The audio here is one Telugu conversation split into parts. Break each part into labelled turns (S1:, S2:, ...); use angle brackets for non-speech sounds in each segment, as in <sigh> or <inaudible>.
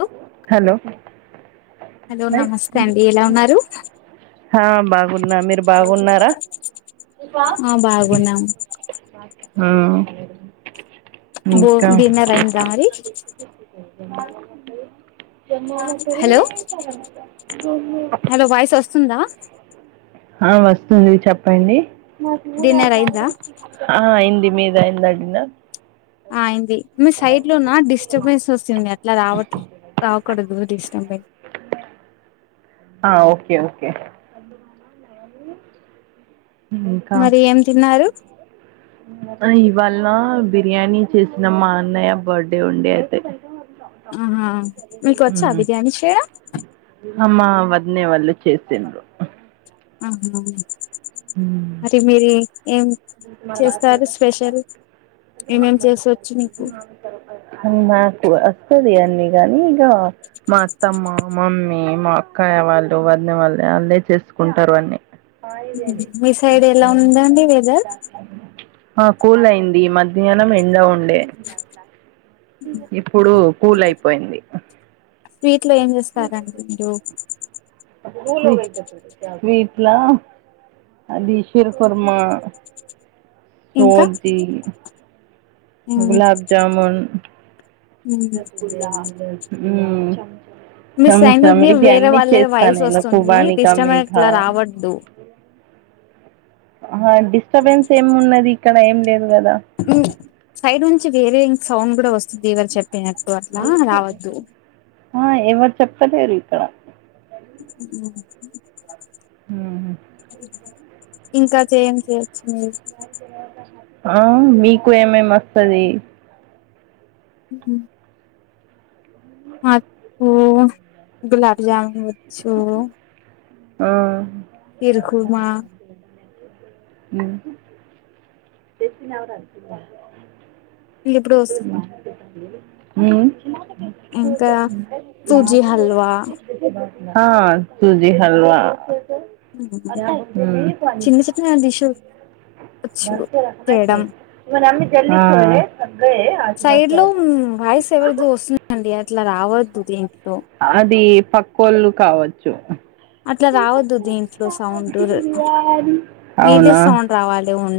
S1: హలో
S2: హలో
S1: హలో నమస్తే అండి ఎలా ఉన్నారు
S2: హా బాగున్నా మీరు బాగున్నారా
S1: ఆ బాగున్నాం
S2: హ్మ్
S1: బో
S2: ఇంకా
S1: డిన్నర్ అయిందా మరి
S2: జరం
S1: హలో
S2: మాత్ర
S1: హలో వాయిస్ వస్తుందా
S2: ఆ వస్తుంది చెప్పండి నాకు
S1: డిన్నర్ అయిందా
S2: ఆ అయింది మీదయ్యిందా వదిన
S1: ఆ అయింది సైడ్ లోన్న డిస్టర్బెన్స్ వస్తుంది అట్లా రావట్లే రావకూడదు డిస్టర్బన్స్
S2: ఆ ఓకే ఓకే ఇంకా
S1: మరి ఏం తిన్నారు
S2: ఇవాళ బిర్యానీ చేసినామ్ మా అన్నయ్య బర్త్డే ఉండి అయితే
S1: ఆహా మీకు వచ్చా బిర్యానీ చేయడం
S2: ఆ మా వదినే వాళ్ళు చేసిండ్రు
S1: ఆహా మరి మీరి ఏం
S2: <inaudible>
S1: చేస్తారు స్పెషల్ ఏమేం చేసొచ్చు మీకు
S2: అన్నాకుస్త ది అన్న కానీ ఇక మా అత్తమ్మ మమ్మీ మా అక్కాయ వాళ్ళు వదిన వాళ్ళు వాళ్ళే చేసుకుంటారు అన్నీ
S1: హ్మ్ మీ సైడ్ ఎలా ఉందండి వెద
S2: ఆ కూల్ అయింది మధ్యాహ్నం ఎండ ఉండే ఇప్పుడు కూల్ అయిపోయింది
S1: స్వీట్ లో ఏం చేస్తారండి మీరు
S2: స్వీట్ స్వీట్లా ఆ డిష్ శరుకుర్మా
S1: ఇంకా
S2: సోజీ
S1: ఉమ్
S2: గులాబ్ జామున్
S1: ఉమ్
S2: హ్మ్
S1: మీ సైడ్
S2: చంచం
S1: నుండి
S2: ఇది
S1: వేరే
S2: అన్ని
S1: వాళ్ళ
S2: చేస్తా
S1: వాయిస్
S2: నేను
S1: వస్తుంది
S2: కుబానిగా
S1: డిస్టర్బ్
S2: మీతా
S1: ఇట్లా రావద్దు
S2: ఏమి ఉన్నది ఇక్కడ ఏం లేదు కదా
S1: హ్మ్ సైడ్ నుంచి వేరే సౌండ్ కూడా వస్తుంది ఏదైనా చెప్తే
S2: ఆ ఎవరు చెప్పలేరు ఇక్కడ
S1: <inaudible> ఇంకా చేం చేయొచ్చు మీరు
S2: ఆ మీకు ఏమేమి వస్తది
S1: <inaudible> నాకు గులాబ్ జామున్ వచ్చు
S2: ఆ
S1: ఇరుకుుమా
S2: తెప్పరు అ
S1: ఇప్పుడు ఇంకా
S2: అ లా
S1: సూజీ హల్వా
S2: హా సుజీ హల్వా
S1: చిన్న చిట్న దిషూ
S2: భర్చ రా కొన్నా మరి అమ్ జల్లీ స
S1: సైడ్
S2: ఆసబాటు
S1: లో వాయిస్ ఎవరిది వస్తుందండి అట్లా రావద్దు ద ఏంటి
S2: అది పక్కళ్ళు కావచ్చు
S1: అట్లా రావద్దు దీంట్లో సౌండ్ మీదే
S2: అవునా
S1: సౌండ్ రావాలి ఉం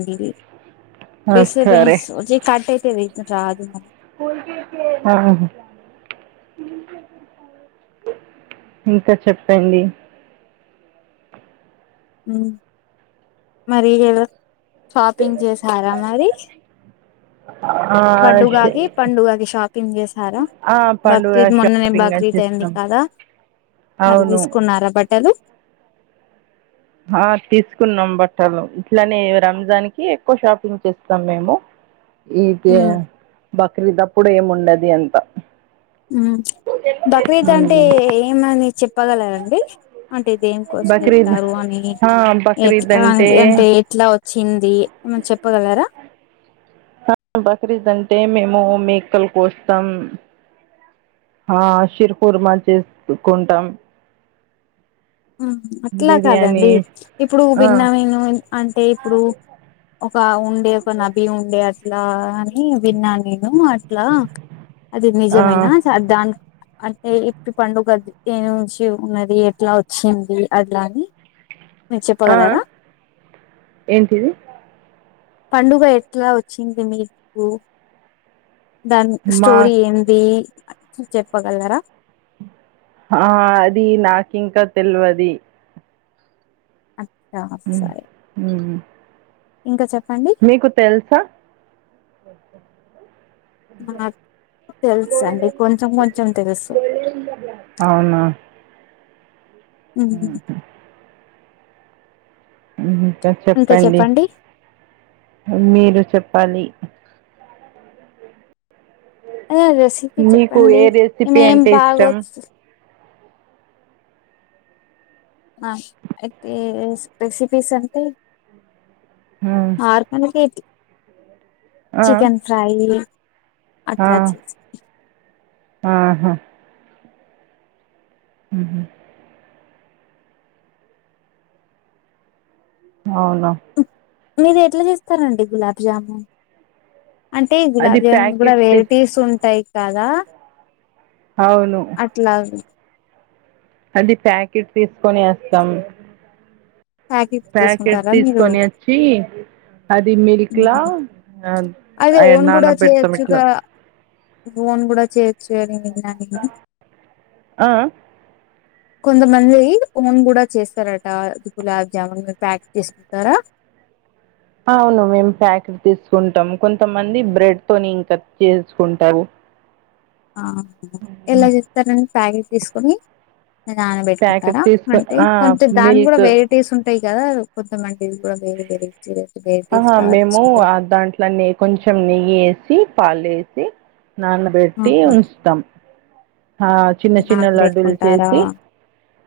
S2: ఆ, సరే
S1: డిస్టర్బెన్స్ వచ్చి కట్ అయితే రాదు మ
S2: ఆ ఇంకా చెప్పండి
S1: మరి షాపింగ్ చేసారా మరి
S2: ఆ, ష-
S1: పండుగకి పండుగకి షాపింగ్ చేసారా
S2: ఆ, పండుగ
S1: బక్రీద్ మొన్ననే
S2: షాపింగ్
S1: బక్రీద్ అడి
S2: వచ్చేసినాం
S1: కాదా మరి
S2: అవును
S1: తీసుకున్నారా బట్టలు
S2: ఆ తీసుకున్నాం బట్టలు ఇట్లానే రంజాన్ కి ఎక్కువ షాపింగ్ చేస్తాం మ ఇది బక్రీదప్పుడు ఏము ఉండది అంత
S1: బక్రీద్ అంటే ఏమని చెప్పగలరండి అంటే ఇదిేం కోసం
S2: బక్రీద్
S1: ఇస్తారు అని
S2: ఆ బక్రీద్
S1: ఎట్లా అంటే ఎట్లా వచ్చింది ఏమనా చెప్పగలరా
S2: బక్రీద్ అంటే మేము మేక్కలు కోస్తాం ఆ షిర్పూర్మా చేసుకుంటాం
S1: అట్లా
S2: బిర్యానీ
S1: కాదండి ఇప్పుడు
S2: ఆ
S1: విన్న విను అంటే ఇప్పుడు ఒక ఉండే ఒక నబీ ఉండే అట్లా అని విన్నాను నేను అట్లా అది
S2: ఆ
S1: నిజమైన దానికి అంటే ఎప్పటి పండుగ గద్ద నుంచి ఉన్నది ఎట్లా వచ్చింది అట్లాని
S2: ఆ ఏంటిది
S1: పండుగ ఎట్లా వచ్చింది మీకు దాని
S2: మా
S1: స్టోరీ ఏంది చెప్పగలరా
S2: ఆ అది నాకి ఇంకా తెలియది
S1: అ ఇంకా చెప్ప
S2: మీకు తెలుసా
S1: నా తెలుసు అండి కొంచెం కొంచెం తెలుసు
S2: అ ఇ ఇంకా చెప్పండి మీరు చెప్పాలి
S1: అదే రెసిపీ
S2: మీకు
S1: చెప్పండి
S2: ఏ రెసిపీ
S1: మమేం
S2: అంటే ఇష్టం
S1: బాగొచ్చు ఇతే రెసిపీస్ సంట
S2: మ్మ్.
S1: ఆర్కనకితే
S2: ఆ,
S1: చికెన్ ఫ్రై
S2: ఆ,
S1: అట్లా చేసి
S2: ఆహా అ అవునా
S1: మీరు ఎట్లా చేస్తారండి గులాబ్జామున్ అంటే జ
S2: అది
S1: గులాబ్ జాన్ కూడా
S2: ప్యాకెట్ తీస్-
S1: వెరటీస్ ఉంటాయి కదా
S2: అవును
S1: అట్లావి
S2: అది ప్యాకెట్ తీసుకొని వేస్తాం ప్యాకెట్
S1: తీసుకుంటారా మీరు
S2: తీసుకొని వచ్చి అది మిల్క్ లా
S1: అదే ఓన్
S2: నాన
S1: కూడా
S2: పెడతాం ఇట్లా
S1: చేయొచ్చుగా ఓన్ కూడా చేయొచ్చు కదా అనిన్న నేను
S2: ఆ,
S1: కొంతమంది ఓన్ కూడా చేస్తారట గులాబ్ జామున్ ప్యాక్ చేసుకుంటారా
S2: అవును మేము ప్యాకెట్ తీసుకుంటాం కొంతమంది బ్రెడ్ తోని ఇంకా చేసుకుంటావు
S1: ఆ ఎలా చెప్తారండి ప్యాకెట్ తీసుకుని నాన
S2: ప్యాకెట్
S1: పెట్టుకుంటారా
S2: తీసుకు
S1: అంటే కొంచెం దాని కూడా
S2: మిల్క్
S1: వెరైటీస్ ఉం టయి కదా కొంతమంటిది కూడా వేరే వేరే వెరైటీస్
S2: ఆహా
S1: లాగా
S2: మేము
S1: చేసుకుంటారు
S2: ఆ దాంట్లోనే కొంచెం నెయ్యి వేసి పాలు వేసి నాన బెట్టి ఉంచుతాం ఆ చిన్న చిన్న లడ్డూలు
S1: నానబెట్టుకుంటారా
S2: చేసి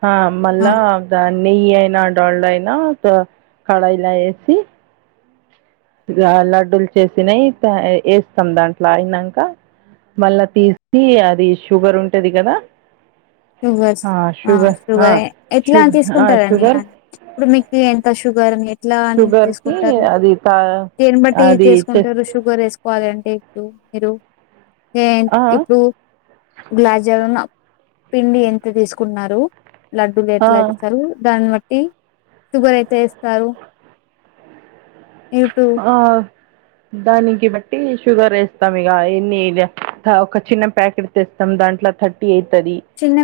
S2: ఆ మళ్ళా దాని నెయ్యి అయినా డాల్డా అయినా కడాయిలా వేసి లడ్డూలు చేసినయి వేస్తాం దాంట్లో అయినాంక మళ్ళా తీసి అది షుగర్ ఉంటది కదా
S1: షుగర్ ఆ షుగర్
S2: షు
S1: ఎట్లా
S2: ఆ!
S1: తీసుకుంటారండి
S2: షుగర్
S1: అని ఇప్పుడు మీకు ఎంత షుగర్ మీ ఎట్లా అని
S2: షుగర్‌కి
S1: చేసుకుంటార
S2: అది తా
S1: దేన్నీ బట్టి
S2: అది చెస్
S1: తీసుకుంటారు షుగర్ వేసుకు కోవాలంటే ఇప్పుడు మీరు
S2: ఆ!
S1: ఇప్పుడు గులాబ్ జామున్ పిండి ఎంత తీసుకున్నారు లడ్డులు
S2: ఆ!
S1: ఎట్లా
S2: ఆ!
S1: చేస్తారు దాన్ని బ ట్టి షుగర్ అయితే వేస్తారు ఇప్పుడు
S2: ఆ దానికి బట్టి షుగర్ వేస్తాం ఇక ఎన్ని ఒక చిన్న ప్యాకెట్ తెస్తాం దాని అట్లా థర్టీ ఎయిట్
S1: చిన్న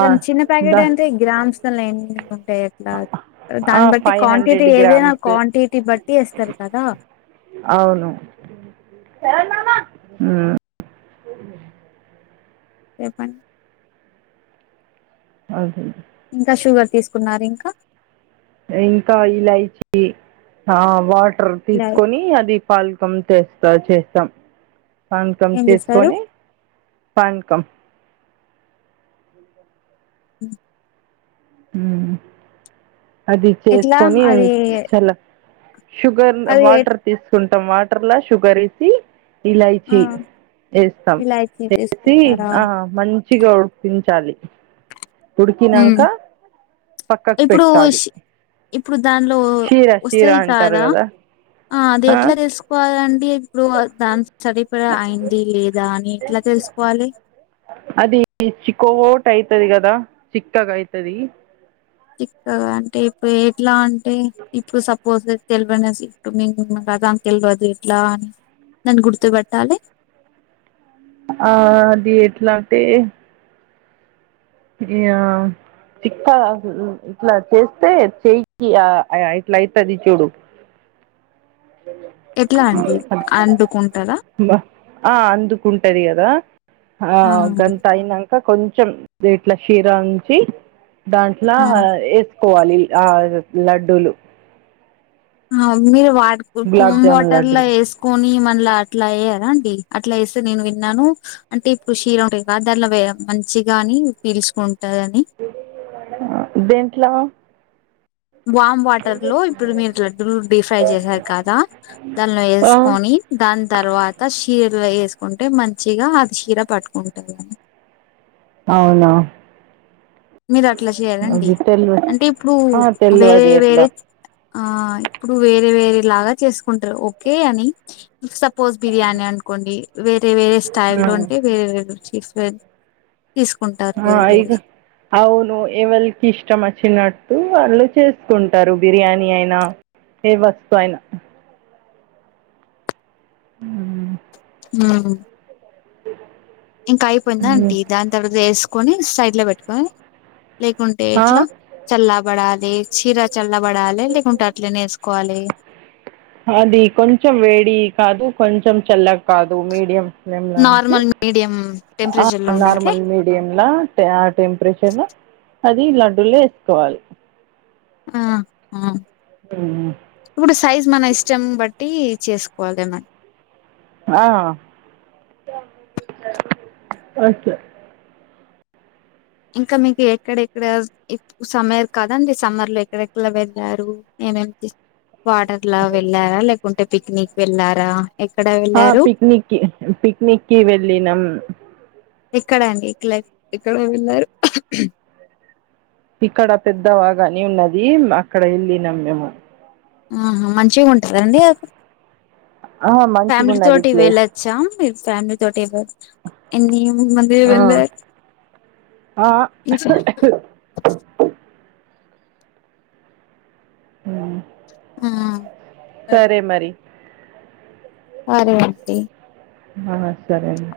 S1: ద చిన్న ప్యాకెట్
S2: దా
S1: అయింటే గ్రామ్స్ లల్లో ఎన్ని ఉంటాయి అలా దాన్ని బట్టి
S2: ఫైవ్
S1: క్వాంటిటీ
S2: హండ్రెడ్
S1: ఏదైనా
S2: గ్రామ్స్
S1: క్వాంటిటీ బట్టి ఏస్తారు కదా
S2: అవును ఉమ్
S1: చెప్పండి
S2: అదే
S1: ఇంకా షుగర్ తీసుకున్నారా ఇంకా
S2: ఇంకా ఇలాయిచి ఆ వాటర్
S1: ఇలా
S2: తీసుకొని అది పాలకం తెస్తా చేస్తాం పానకమ్
S1: ఏం చేస్తారు
S2: చేసుకొని పాన్ కమ్
S1: ఉమ్
S2: ఉమ్ అది
S1: ఎట్లా
S2: చేసుకొని
S1: అది
S2: చాలా షుగర్
S1: అది
S2: వాటర్ తీసుకుంటాం వాటర్లా షుగర్ వేసి
S1: ఆ
S2: ఇలైచి వేస్తాం
S1: ఇలాచి
S2: వేసి
S1: తీసుకుంటారా
S2: ఆ మంచిగా ఉడికించాలి
S1: ఉమ్
S2: ఉడికినాంక పక్కకు
S1: ఇప్పుడు
S2: పెట్టాలి
S1: ఇప్పుడు దానిలో
S2: షీర షీర
S1: వస్తాయి
S2: అంటారు
S1: కాదా
S2: కదా
S1: ఆ అది ఎట్లా తీసుకోవాలండి ఇప్పుడు దాని సరిపడ అయింది లేదా అని ఎట్లా తెలుసుకోవాలి
S2: అది చిక్క ఓట్ అయితది కదా చిక్కగా అయితది
S1: చిక్కగా అంటే ఇప్పుడు ఎట్లా అంటే ఇప్పుడు సప్ పోస్ తెల్వనే <unintelligible> తెల్వదు ఇట్లా నను గురుతుబట్టాలి
S2: ఆ అది ఎట్లా అంటే యా చిక్కా ఇట్లా చేస్తే చేయికి ఇట్లా అయితది చూడు
S1: ఎట్లా అండి అండుకుంటారా
S2: <inaudible> బ ఆ అందుకుంటది కదా ఆ గంతా అయినాక ఇకా కొంచెం ఇట్లా క్షీరాంచి దాంట్లో
S1: ఆ
S2: వేసుకోవాలి ఆ లడ్డూలు
S1: మమ్మీ వా
S2: గులాబ్
S1: కోమ్
S2: జామున్
S1: వాటర్ లో
S2: లడ్డూలు
S1: వేసుకొని మ అట్లా అట్లా ఎయ్యాలా అండి అట్లా వేస్తే నేను విన్నాను అంటే ఇప్పుడు క్షీరం లో <unintelligible> మంచి గాని పీలుచకుంట
S2: దేంట్లో
S1: వామ్ వాటర్ లో ఇప్పుడు మీరు లడ్డూలు డీ ఫ్రై చేసారు కదా దానిలో
S2: ఆ
S1: వేసుకొని దాని తర్వాత చీరలో వేసుకుంటే మంచిగా అది చీర పట్టుకుంటుంది కాని
S2: అవునా
S1: మీరు అట్లా చేయ్యాలండి
S2: అది తెల్వ
S1: అంటే ఇప్పుడు
S2: ఆ
S1: వేరే
S2: తెల్వది
S1: వేరే
S2: ఎట్లా
S1: ఆ ఇప్పుడు వేరే వేరే లాగా చేసుకుంటారు ఓకే అని పోజ్ బిర్యానీ అనుకోండి వేరే వేరే స్టైల్లో ఉంటే వేరే వేరే చస్ తీసుకుంటారు
S2: ఆ
S1: వేరు
S2: ఇక
S1: వేరు
S2: అవును ఎవరికి ఇష్టం వచ్చినట్టు వాళ్ళు చేసుకుంటారు బిర్యానీ అయినా ఏ వస్తు అయినా హ్మ్మ్
S1: హ్మ్మ్ ఇంకా అయిపోయిందా అండి దాని తర్వాత వేసుకొని సైడ్ లో పెట్టుకొని లేకుంటే
S2: ఆ
S1: ఎట్లా చల్లాబడాలి చీర చల్లబడాలి లేకుంటే అట్లేనే వేసుకోవాలి
S2: అది కొంచెం వేడి కాదు కొంచెం చల్లకు కాదు మీడియం ఫ్లేమ్లో ఉంచి
S1: నార్మల్ మీడియంమ్
S2: ఆ నార్మల్ మీడియంంలా టెంపరేచర్ లా అది లడ్డుల్లో వేసుకోవాలి
S1: ఆ ఆహ్
S2: మ్మ్.
S1: ఇప్పుడు సైజ్ మన ఇష్టం బట్ బట్టి చేసుకోవాలి మని
S2: ఆ అ
S1: ఇంకా మీకు ఎక్కడెక్కడ సమ్మర్ కదండి సమ్మర్ లో ఎక్కడెక్కడ వెళ్ళారు <unintelligible> వాటర్ లో వెళ్ళారా లేకుంటే పిక్నిక్ వెళ్ళారా ఎక్కడ
S2: ఆ
S1: వెళ్ళారు
S2: పిక్నిక్ పిక్నిక్కిి వెళ్ళినం
S1: ఇక్కడ అండి ఇక్కలా ఇక్కడ వెళ్ళారు
S2: ఇక్కడ పెద్దవాగాని ఉన్నది అక్కడ వెళ్ళిన మేము
S1: ఉహూ మంచిగా ఉంటుందండి అక్కడ
S2: ఆ, మంచిగా
S1: ఫ్యామిలీ
S2: ఉన్నది
S1: తోటి
S2: ప్లేస్
S1: వెళ్ళచ్చా మీ ఫ్యామిలీ తోటి ఎన్ని మంది
S2: ఆ,
S1: వెళ్ళ
S2: ఆ. హ్మ్మ్
S1: హ్మ్మ్ సరే
S2: మరి
S1: సరే ఆంటీ
S2: ఆ సరేండి